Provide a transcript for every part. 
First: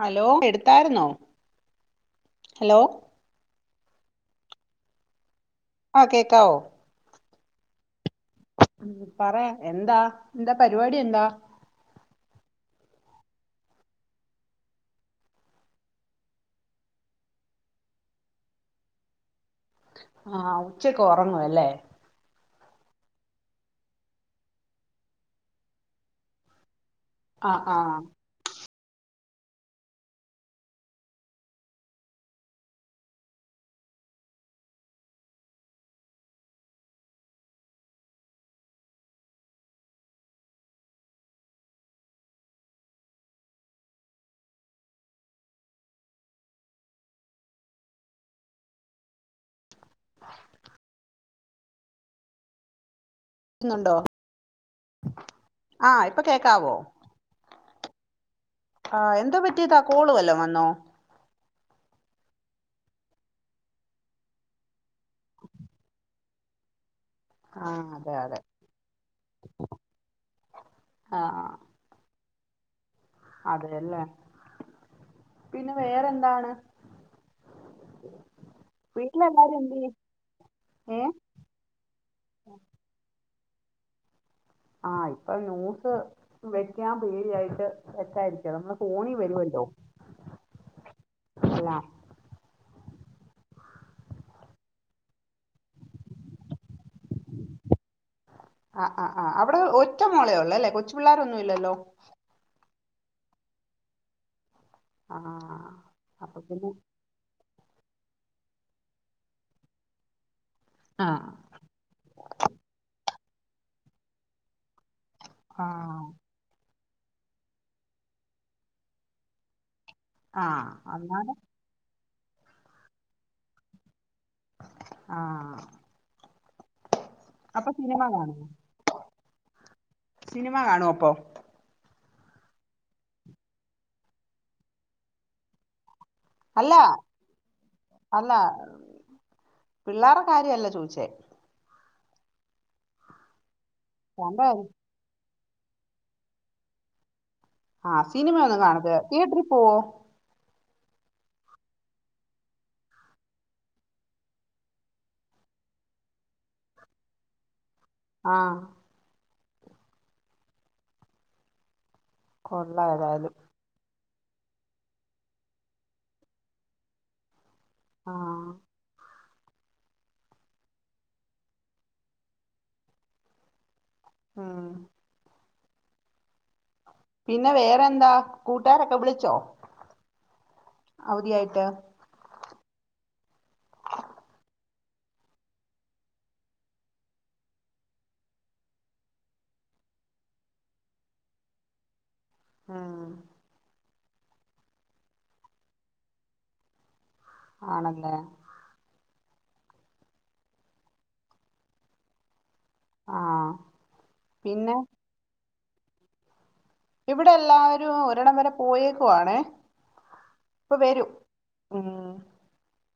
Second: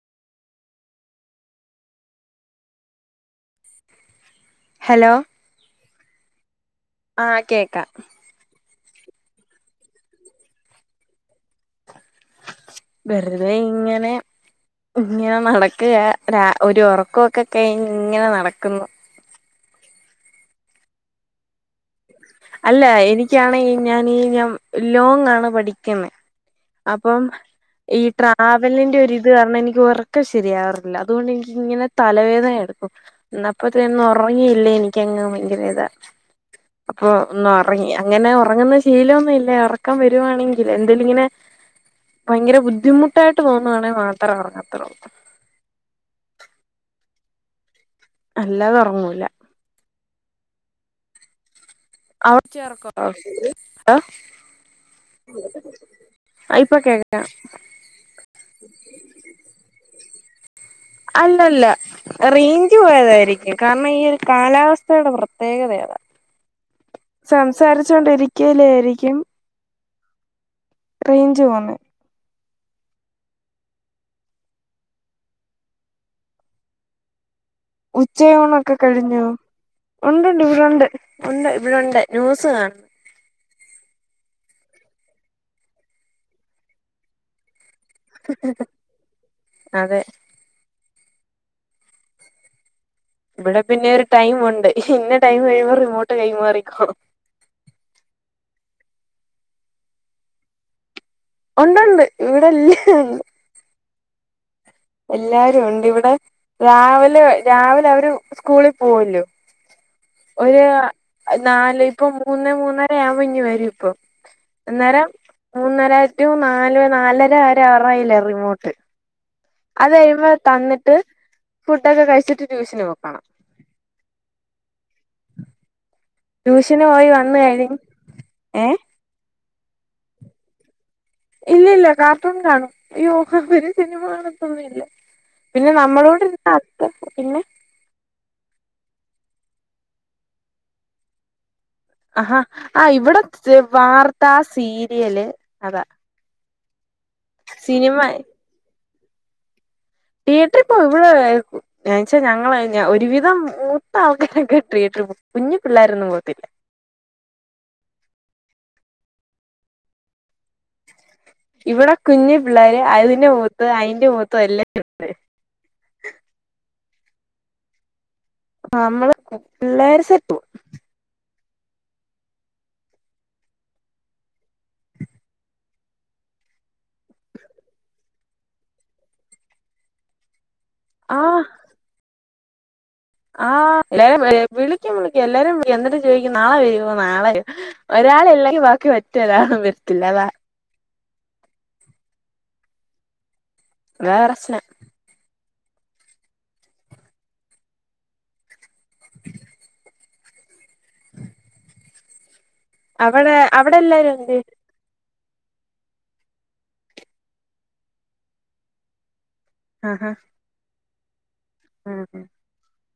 Hello എടുത്താരുന്നൊ hello hello ആഹ് കേക്കാവൊ ആഹ് കേക്ക ഉം പറാ എന്താ ന്താ പരിപാടി എന്താ വെറ്തെ ഇങ്ങനെ ഇങ്ങനെ നടക്കുകാ ഒരു ഒറക്കോ ക്ക കഴിഞ്ഞ് ഇങ്ങനെ നടക്കുന്നു. ആഹ് ഉച്ചക്ക് ഒറങ്ങുവല്ലേ അല്ല എനിക്കാണെങ്കി ഞാനീ ഞ ലോങ്ങാണ് പഠിക്കുന്നെ അപ്പം ആ ആ ഈ ട്രാവലിന്റെ ഒരിത് കാരണം എനിക്ക് ഒറക്കം ശെരിയാവാറില്ല അതുകൊണ്ട് എനിക്കിങ്ങനെ തലവേദന എടുക്കും ന്ന അപ്പത്തന്നെ ഒറങ്ങിയില്ലേ എനിക്കങ്ങ് ഭയങ്കര ഇതാ അപ്പൊ ഒന്ന് ഒറങ്ങി അങ്ങനെ ഒ റങ്ങുന്ന ശീലോന്നും ഇല്ല ഒറക്കം വരുവാണെങ്കിൽ എന്തേലും ഇങ്ങനെ ഭയങ്കര ബുദ്ധിമുട്ടായിട്ട് തോന്നുകാണെങ്കി മാത്രേ ഒറങ്ങത്തൊള്ളൂ അല്ലാതെ ഉറങ്ങൂല അവിടെ ചേർക്കോ ന്നുണ്ടോ ആ [unintelligible] ഇപ്പൊ കേക്കാവോ അയിപ്പൊ കേക്കാം ആഹ് എന്താ പറ്റിയതാ കോള് വല്ലോം വന്നൊ അല്ലല്ല റെയിഞ്ച് പോയതാരിക്കും കാരണം ഈ ഒരു കാലാവ- സ്ഥേടെ പ്രത്യേകത യതാ ആ സംസാരിച്ചു അതെ അതെ കൊണ്ടിരിക്കേലാരിക്കും ആ റെയിഞ്ച് പോണെ അതെയല്ലെ പിന്നെ വേറെന്താണ് ഉച്ചയൂണൊക്കെ കഴിഞ്ഞൊ വീട്ടിലെല്ലാരും എന്തിയെ ഉണ്ട്ണ്ട് ഇവിടൊണ്ട് ഏ ഉണ്ട് ഇവിടൊണ്ട് ന്യൂസ് കാണ്ന്ന്. ആഹ് ഇപ്പം ന്യൂസ് വെക്കാൻ പേടിയായിട്ട് വെക്കാതിരിക്ക നമ്മള ഫോണി വരോല്ലോ അതെ അല്ലെ ഇവിടെ പിന്നെ ഒരു ടൈമൊണ്ട് ഇന്ന ടൈം കഴിയുമ്പൊ റിമോട്ട് കൈമാറിക്കൊ ആഹ് ആഹ് ആഹ് അവിട ഒറ്റ മോളെ ഉള്ള് അല്ലെ കൊച്ചു പിള്ളാരൊ ഒണ്ടൊണ്ട് ഇവിടെല്ലാരും ഒണ്ട് എല്ലാരും ആഹ് ഉണ്ട് ഇവിടെ അപ്പൊ പിന്നെ രാവിലെ വ- രാവിലെ അവര് സ്കൂളി പോവോ ല്ലൊ ഒര് ആഹ് നാല് ഇപ്പൊ മൂന്നെ മൂന്നര യാ കുമ്പഞ്ഞ് വരും ഇപ്പം അന്നേരം മൂന്നരാ ആഹ് റ്റു നാല് നാലരവരറവര യിലാ റിമോട്ട് അത് കഴിയുമ്പൊ ആഹ് തന്നിട്ട് അന്നാലും ഫുഡൊക്കെ കഴിച്ചിട്ട് ട്യൂഷന് പൊ ക്കോണം ആഹ് ട്യൂഷന് പോയി അപ്പൊ വന്ന്കഴിഞ്ഞ് സിനിമ കാണുവോ ഏഹ് സിനിമ കാണൊ അപ്പൊ ഇല്ല ല്ല കാർട്ടൂൺ കാണും അയ്യോ ഇവര് സിനിമ കാണത്തൊന്നും ഇല്ല പിന്നെ നമ്മളോട് അല്ല പിന്നെ അല്ല പിള്ളാരെ കാര്യല്ല ചോദിച്ചേ ആഹാ ആഹ് ഇവിടെ വാർത്താ തന്റെ കാര്യം സീരിയല് അതാ ആഹ് സിനിമ സിനിമയൊന്നും കാണത്തില്ലേ തിയേറ്ററിൽ പോവോ തിയേറ്ററി പോവ ഇവിടെ ആർക്കും ഞാച്ചാ ഞങ്ങള് ഒരുവിധം മൂത്താ [unintelligible] കുഞ്ഞു പിള്ളേരൊന്നും പോവ്ത്തില്ല ആഹ് ഇവിടെ കുഞ്ഞു പിള്ളേര് കൊള്ളാം അതിന്റെ ഏതായാലും മുഖത്ത് അയിന്റെ മുഖത്തും എല്ലാം ആഹ് ആ നമ്മള് പിള്ളേര സറ്റ് പോവും ആഹ് പിന്നെ വേറെന്താ കൂട്ടാരൊക്കെ വിളിച്ചോ ആഹ് അവധിയായിട്ട് ആഹ് എല്ലാരും വിളിക്കും വിളിക്കും എല്ലാരും വിള എന്നിട്ട് ചോദിക്കും നാളെ വരുവോ നാളെ വരുവോ ഒരാൾ ഇല്ലെങ്കി ബാക്കി മറ്റൊരാളും വര്ത്തില്ല അതാ ഉം വേറെ [unintelligible] ആണല്ലേ അവടെ ആഹ് അവടെ എല്ലാരും എന്തെ പിന്നെ ഇവിടെ എല്ലാരും ഒരിടം വരെ പോയേക്കുവാണേ ആഹ്ഹ ഇപ്പൊ വരൂ ഉം ഉം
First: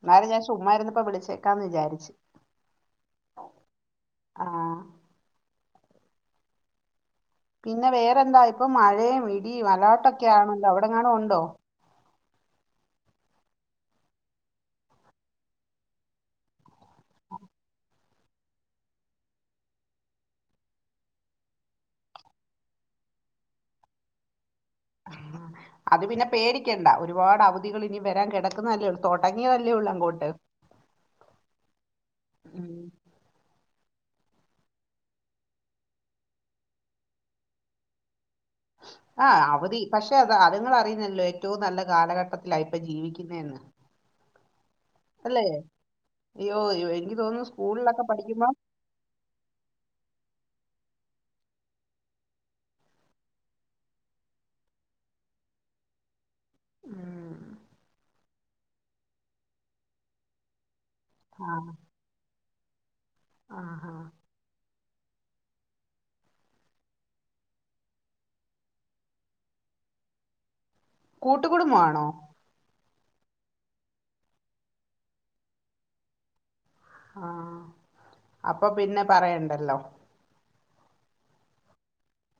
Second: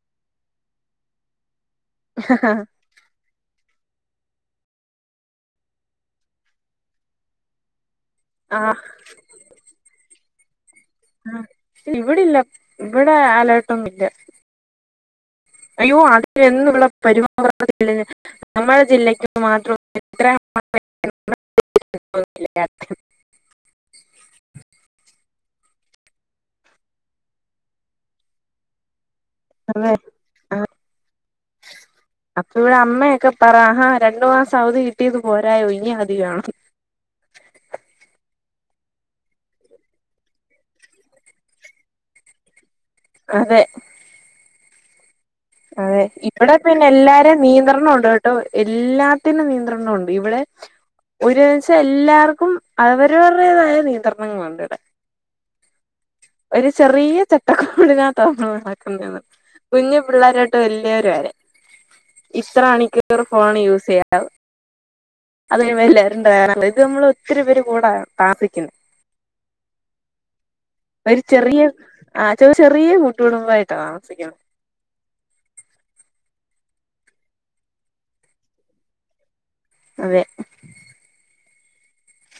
ന്നാലും ഞാ ചുമ്മാ ഇരുന്നപ്പൊ വിളിച്ചേക്കാന്ന് വിചാരിച്ച് ആ ആഹ് പിന്നെ വേറെന്താ ഇപ്പൊ ആഹ് മഴയും ഇടിയും മലാട്ടൊക്കെ ആണല്ലോ അവിടെ എങ്ങണും ഉണ്ടോ ഇവിടില്ല ഇവടെ അലേർട്ടൊന്നും ഇല്ല അയ്യോ അതിൻ്റെ ഒന്നും ഇവള [unintelligible] നമ്മളെ ജില്ലക്ക് മാത്രം [unintelligible] അത് പിന്നെ പേടിക്കണ്ട ഒരുപാട് അവധികൾ ഇനി വരാൻ കിടക്കുന്നല്ലേ തൊടങ്ങിയല്ലേ ഉള്ളു അതെ അങ്ങോട്ട് അപ്പൊ ഇവിടെ അമ്മയൊക്കെ പറ ആഹ് രണ്ടു മാസം അവധി കിട്ടിയത് പോരായോ ഇനി അധികാണോ ആ അവധി പക്ഷെ അത് അതുങ്ങൾ അറിയുന്നല്ലോ ഏറ്റവും നല്ല കാലഘട്ടത്തിലായിപ്പൊ ജീവിക്കുന്നന്ന് അതെ അതെ ഇപടെ അയ്യോ പിന്നെ അയ്യോ, എനിക്ക് എല്ലാരും തോന്നുന്നു നിയന്ത്രണം സ്കൂളിലൊക്കെ ഉണ്ട് കേട്ടോ പഠിക്കുമ്പോ എല്ലാത്തിനും നിയന്ത്രണം ഉണ്ട് ഇവിടെ ഒരുമച്ചാ എല്ലാവർക്കും അവരവരുടേതായ നിയന്ത്രണങ്ങളൾ ഉണ്ട് ഇവിടെ ഒരു ചെറിയ ഉം. ചട്ടക്കോടിനാ തോന്നു നടക്കുന്നെന്ന് കുഞ്ഞു പിള്ളേരോട്ട് വലിയവരുവര് ആഹ് ഇത്ര മണിക്കൂർ ഫോണ് യൂസ് ചെയ്യാവ അതി വല്ലരുംണ്ട ഇത് നമ്മൾ ഒത്തിരി പേര് കൂടാ താമസിക്കുന്നത് കൂട്ടുകുടുംബമാണോ ച ചെറിയ കൂട്ടുകുടുംബ ആയിട്ടാണ് താമസിക്കുന്നത് ആഹ് അപ്പൊ പിന്നെ പറയണ്ടല്ലോ അതെ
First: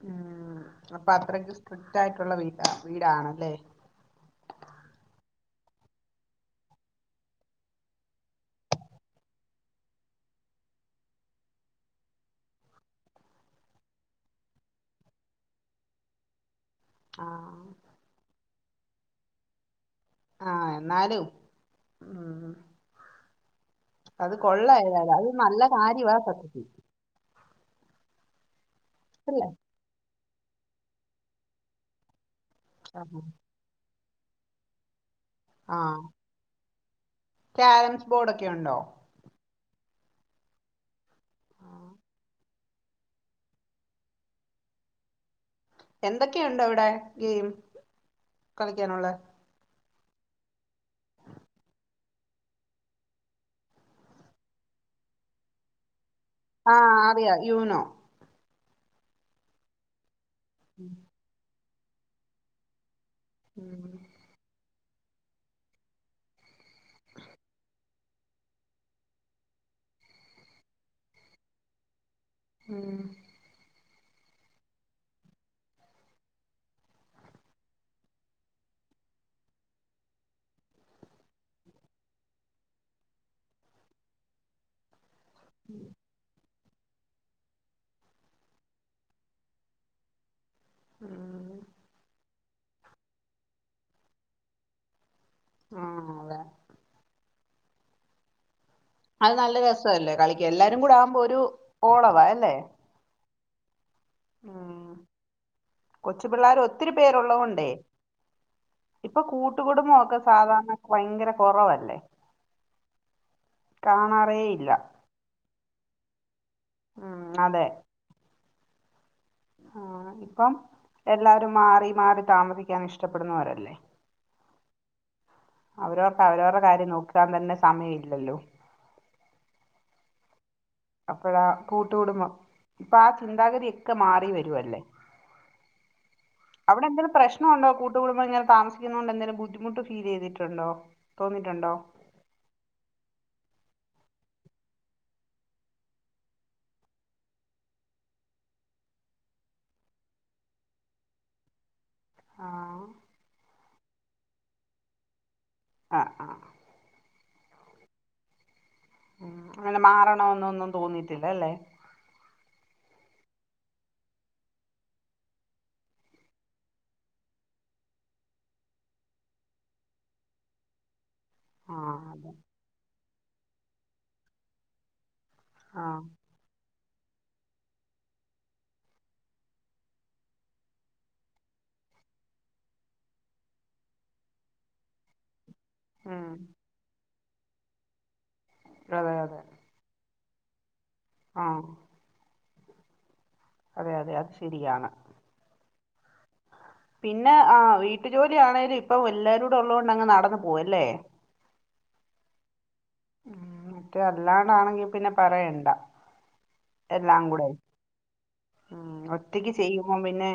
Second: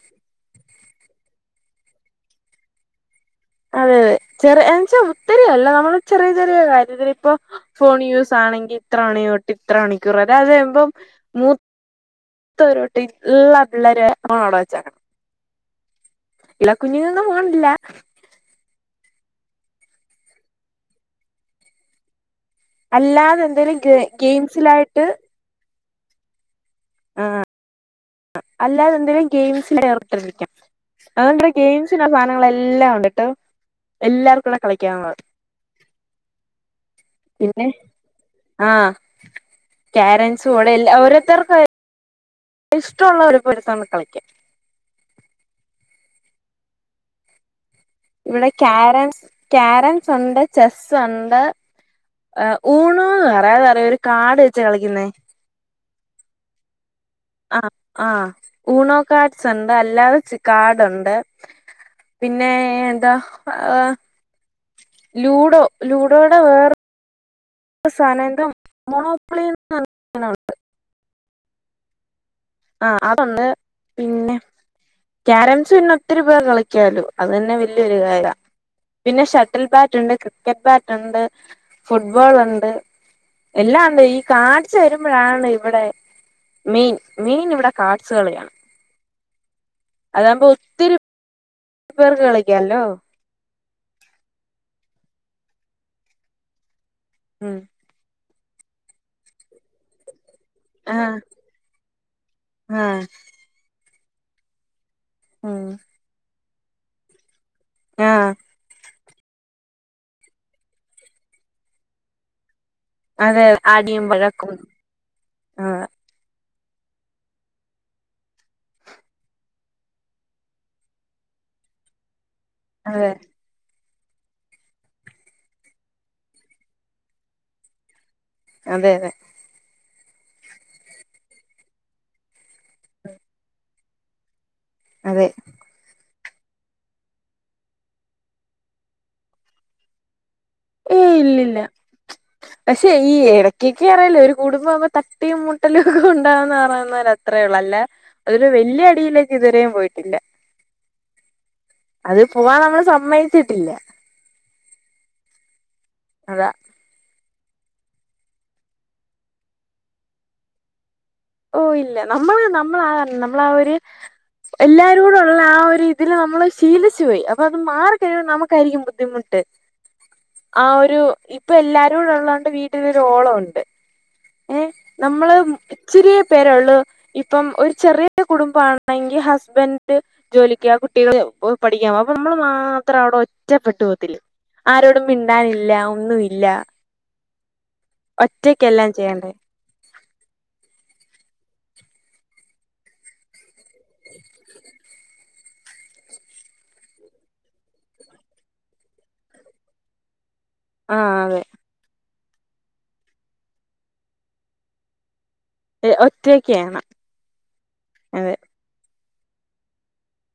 അഹ് അപ്പൊ അത്രയ്ക്ക് സ്ട്രിക്റ്റ് ആയിട്ടുള്ള വീട വീടാണല്ലേ അതെ അതെ ചെറ എന്ന വച്ചാ ഒത്തിരിയല്ല നമ്മള് ചെറിയ ചെറിയ കാര്യത്തിൽ ഇപ്പോ ഫോൺ യൂസ് ആണെങ്കിൽ ഇത്ര മണി തൊട്ട് ഇത്ര മണിക്കൂർ അതായത് ചെയ്യുമ്പം മൂ ത്തരുട്ടി എല്ലാ പിള്ളേര് [unintelligible] ഇള്ള കുഞ്ഞുങ്ങും ഫോണില്ല ആഹ് ആഹ് എന്നാലും ഉം അല്ലാതെ എന്തോലും ഗെയിം അത് കൊള്ളാം ഗെയിംസിലായിട്ട് ഏതായാലും നല്ല കാര്യവാ സത്യത്തിൽ ആ അല്ലാതെ എന്തെങ്കിലും അല്ലേ ഗെയിംസൽ ഏർപെട്ടിരിക്കാം അതാങ്കി ഗെയിംസിന്റെ സാധനങ്ങൾ എല്ലാംഉണ്ടട്ടൊ എല്ലാർക്കും കൂടെ കളിക്കാനുള്ളത് ആഹ് പിന്നെ ക്യാരംസ് ബോർഡ് ഒക്കെ ഉണ്ടോ ആഹ് ക്യാരംസ്ഇവടെ ഇല്ല ഓരോരത്തർക്കും ഇഷ്ടമുള്ള ഓടിപോയി എടു ത്തോണ്ട് കളിക്കാം എന്തൊക്കെയുണ്ട് അവിടെ ഗെയിം ഇവിടെ കളിക്കാനുള്ള ക്യാരംസ് ക്യാരംസ് ഉണ്ട് ചെസ്സ് ഉണ്ട് ഊണോന്ന് പറയും അതറയോ ഒരു കാട് വെച്ച് കളിക്കുന്നേ ആഹ് അറിയാം ആഹ് യൂനോ ആഹ് യുണോ കാർഡ്സ് ഉണ്ട് അല്ലാതെ കാർഡ് ഉണ്ട് പിന്നെ എന്താ ഉം ആഹ് ലൂഡോ ലൂഡോടെ വേറെ [inaudible] വേറെന്തോ സാനം എന്തോ മോണോപ്ലെയിൻ ആഹ് ഉം അതൊണ്ട് പിന്നെ ക്യാരംസ് പിന്നെ ഒത്തിരിപേർ കളിയ്ക്കാലോ അത് തന്നെ വല്യൊരു കായിക പിന്നെ ഷട്ടിൽ ബാറ്റുണ്ട് ക്രിക്കറ്റ് ബാറ്റുണ്ട് ഫുട്ബോളുണ്ട് എല്ലാവൊണ്ട് ഈ കാർഡ്സ് വരുമ്പഴാണ് ഇവിടെ മെയിൻ മെയിൻ ഇവിടെ കാട്സുകളിയാണ് അതാവുമ്പോ ഒത്തിരി ഉം പേർക്ക് കളിയ്ക്കാലോ ആഹ് അതെ ഉം അത് നല്ല രസവല്ലേ കളിയ്ക്കാൻ എല്ലാരും കൂടെ ആഹ് ആവുമ്പോ ഒരു ഓളവ അല്ലേ ആഹ് ആഹ് ആഹ് കൊച്ചു പിള്ളാര് ഒത്തിരി പേരുള്ളോണ്ടേ ആഹ് ഇപ്പൊ കൂട്ടുകുടുംബമൊക്കെ സാധാരണ ഭയങ്കര കൊറവല്ലേ അതെ അടിയും കാണാറേ വഴക്കും ഇല്ല ആഹ് ഉം അതെ ആഹ് ഇപ്പം എല്ലാരും മാറി മാറി താമസിയ്ക്കാൻ അതെ ഇഷ്ടപ്പെടുന്നവരല്ലേ അവരോർക്ക് അവരവര്ടെ കാര്യം നോക്കാൻ തന്നെ സമയില്ലല്ലോ അതെ അതെ അപ്പഴാ കൂട്ടുകൂടുംമ്പം ഇപ്പൊ ആഹ് ചിന്താഗതിയൊക്കെ മാറി വരുവല്ലേ അതെ അവിടെന്തേലും പ്രശ്ണൊണ്ടോ കൂട്ടുകടുംബം ഇങ്ങനെ താമസിക്കുന്നോണ്ടെന്തേലും ബുദ്ധിമുട്ട് ഫീലെയ്തിട്ട് ഇല്ലില്ല [inaudible] പക്ഷേ ഈ എടയ്ക്കെക്കെ അറയാല്ലോ ഒരു കൂടുംബാവുമ്പോ തട്ടീം മുട്ടലും ഒക്കെ ഉണ്ടാവുന്ന് പറയുന്നോലെ അത്രേള്ളൂ അല്ല ഒരു വല്യ അടിയിലേക്ക് ഇതുവരെയും പോയിട്ടില്ല അത് പൂവാൻ നമ്മള് ആഹ് സമ്മയിച്ചിട്ടില്ല ആഹ് ആഹ് [unintelligible] ഉം അങ്ങനെ മാറണോന്നൊന്നും തോന്നിയിട്ടില്ലല്ലേ ഓഹ് ഇല്ല നമ്മള് നമ്മളാ നമ്മള് ആഹ് ഒരു എല്ലാരോടുള്ള ആഹ് ഒരിതില് നമ്മള് ശീലിച്ചു പോയി അപ്പൊ അത് മാറിക്കഴിയുമ്പം നമുക്കായിരിക്കും ബുദ്ധിമുട്ട് ആഹ് ഒരു ആഹ് അതെ ഇപ്പൊല്ലാരൂടുള്ളോണ്ട് വീട്ടിലൊരോളോണ്ട് ഏഹ് നമ്മള് ആഹ് ഇച്ചിരി പേരൊള്ളു ഇപ്പം ഒരു ചെറിയ കുടുംബമാണെങ്കി ഹസ്ബൻഡ് ജോലിയ്ക്കോവ കുട്ടികള് പഠിക്കാമ്പോവ അപ്പൊ നമ്മള് മാത്രം അവിടെ ഒറ്റപ്പെട്ടു പോവത്തില്ലേ ആരോടും മിണ്ടാനില്ല ഉം ഒന്നുവില്ല ഒറ്റയ്ക്ക് അതെ അതെ ആഹ് അതെ അതെ അത് ശരിയാണ് പിന്നെ ആഹ് വീട്ടു ജോലിയാണേലും ഇപ്പം എല്ലാരൂടെ ഉള്ളോണ്ടങ്ങ് നടന്നു പോവല്ലേ ആഹ് അതെ ഉം മറ്റേ അല്ലാണ്ടാണെങ്കി പിന്നെ പറയണ്ട ഒറ്റയ്ക്കാണ് ണ്ട എല്ലാം കൂടെയ് അതെ ഉം ഒറ്റയ്ക്ക് ചെയ്യുമ്പോം പിന്നെ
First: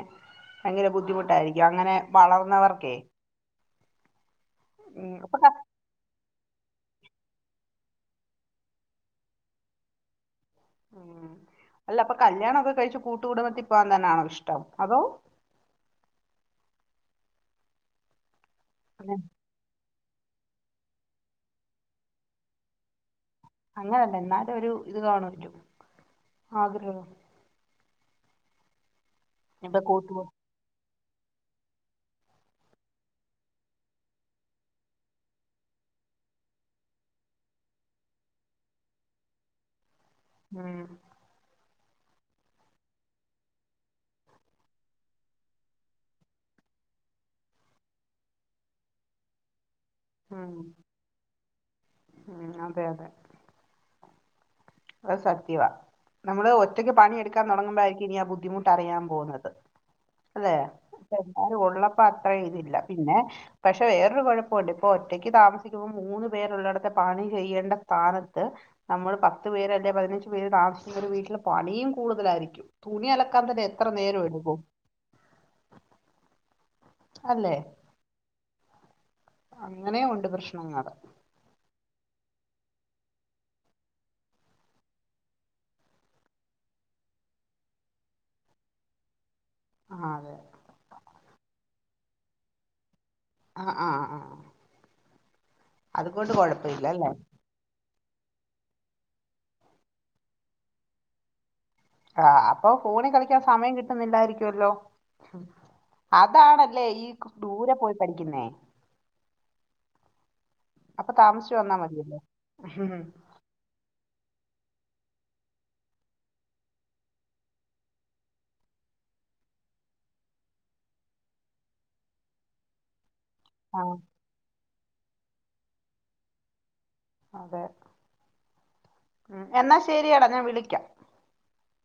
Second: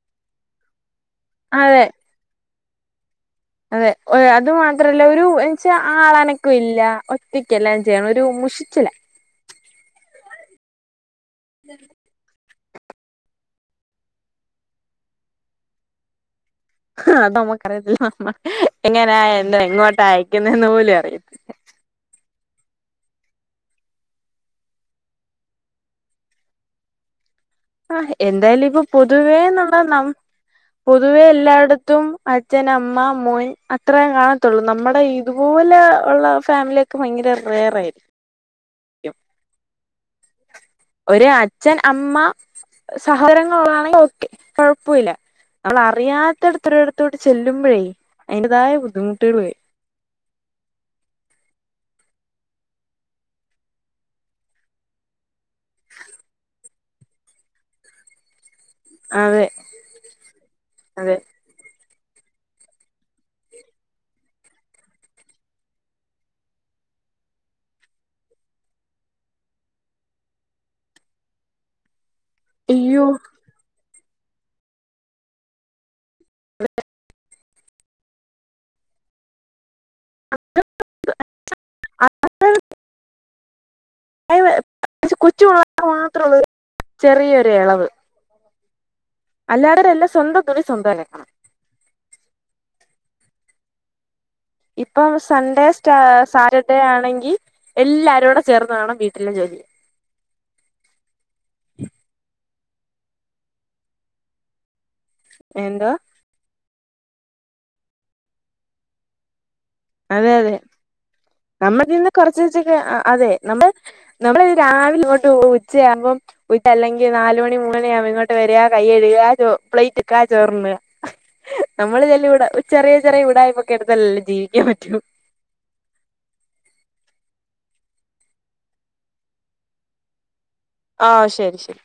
ഭയങ്കര ബുദ്ധിമുട്ടായിരിക്കും അതെ അങ്ങനെ വളർന്നവർക്കെ അതെ അത് മാത്രല്ല ഒരു അപ്പൊ ക എച്ചാ ആളനക്കും ഇല്ല ഒറ്റക്ക് എല്ലാം ചെയ്യണം ഒരു മുഷിച്ചില്ല ഉം അല്ല അപ്പൊ കല്യാണൊക്കെ കഴിച്ചു കൂട്ടുകൂടുംത്തി പോകാൻ തന്നൊണോ ഇഷ്ടം അതോ അത് നമ്മക്കറിയത്തില്ല നമ്മ എങ്ങന അല്ലെ എന്താ എങ്ങോട്ട് അയക്കുന്നന്ന് പോലും അറിയത്തില്ല അങ്ങനെയല്ല എന്നാലും ഒരു ഇത് കാണവാല്ലോ ആഗ്രഹം ആഹ് എന്തായാലും ഇപ്പൊ പൊതുവേ ഇപ്പൊ എന്നുള്ള നാം കൂട്ടുകു പൊതുവേ എല്ലായിടത്തും അച്ഛൻ അമ്മ മോൻ അത്രേ കാണത്തുള്ളൂ നമ്മുടെ ഈ ഇതുപോലെ ഉള്ള ഫാമിലിയൊക്കെ ഭയങ്കര റയർ ആയിരിക്കും ഉം ഒരു അച്ഛൻ അമ്മ സഹോദരങ്ങൾ ഉള്ളാതാണെ ഒക്കെ കൊഴപ്പില്ല നമ്മളെ അറിയാത്തടത്തൊരിടത്തോട്ട് ചെല്ലുമ്പോഴേ അതിന്റേതായ ബുദ്ധിമുട്ടുകൾ വരും ഉം ഉം അതെ അതെ അത് സത്യവാ നമ്മള് ഒറ്റക്ക് പണിയ എടുക്കാൻ തുടങ്ങുമ്പോായിരിക്കും ഇനി ആ ബുദ്ധിമുട്ട് ട്ട്അറിയാൻ അതെ പോകുന്നത് അതെ അതെ എല്ലാരും ഉള്ളപ്പോ അത്ര ഇതില്ല പിന്നെ പക്ഷെ വേറൊരു കുഴപ്പുണ്ട് ഇപ്പൊ ഒറ്റക്ക് താമസിക്കുമ്പോൾ മൂന്നു പേരുള്ളിടത്തെ പണി ചെയ്യേണ്ട സ്ഥാനത്ത് നമ്മൾ പ പത്ത് പേര് അല്ലെ പതിനഞ്ച് പേരു താമസിക്കുന്ന ഒരു വീട്ടില് പണിയും കൂടുതലായിരിക്കും അയ്യോ തുണി അലക്കാൻ തന്നെ എത്ര നേരം എടുക്കും [unintelligible] അല്ലെ അങ്ങനെ ഉണ്ട് പ്രശ്നങ്ങള് [unintelligible] കൊച്ചു പിള്ളേർക്ക് മാത്രേ ഒള്ളൂ ഒരു ചെറിയൊരു എളവ് അല്ലാ ആ [unintelligible] അതെ സ്വന്തം തുണി സ്വന്തം അലക്കണം ആഹ് ആഹ് ആഹ് ഇപ്പം സൺഡേ സ്റ്റാ സാറ്റർഡേ കുഴപ്പമില്ല അല്ലേ ആണെങ്കി എല്ലാരൂടെ ചേർന്ന് വേണം വീട്ടിലെ ജോലി ആ അപ്പ ഫോണി കളിക്ക്യാം സമയം കിട്ടുന്നില്ലായിരിക്കുവല്ലോ എന്താ അതാണല്ലേ ഈ ദൂരെ പോയി പഠിക്ക്ന്നേ അതെ അതെ അപ്പൊ താമസിച്ച് വന്നാ നമ്മൾ നിന്ന് മതിയല്ലോ കൊറച്ചച്ചക്ക് ഉം. അതെ നമ്മള് നമ്മള് ഒര് രാവിലെ ഇങ്ങോട്ട് [unintelligible] ഉച്ചയാവുമ്പം ഉച്ചല്ലെങ്കി നാല് മണി മൂന്നണിയാവുമ്പ ഇങ്ങോട്ട് വര കയ്യ് കയ്‌ക ചോ പ്ലേറ്റ് ഇട്ക്ക ചേറ്ന്ന നമ്മള് [unintelligible] ചെറിയ ചെറിയ വീടാ ആ ഓക്കെടുത്തൽ ജീവിക്ക്യാം പറ്റു അതെ ഉം എന്നാ ശരിയടാ ഞാൻ വിളിക്ക്യ ആ ശരി ശരി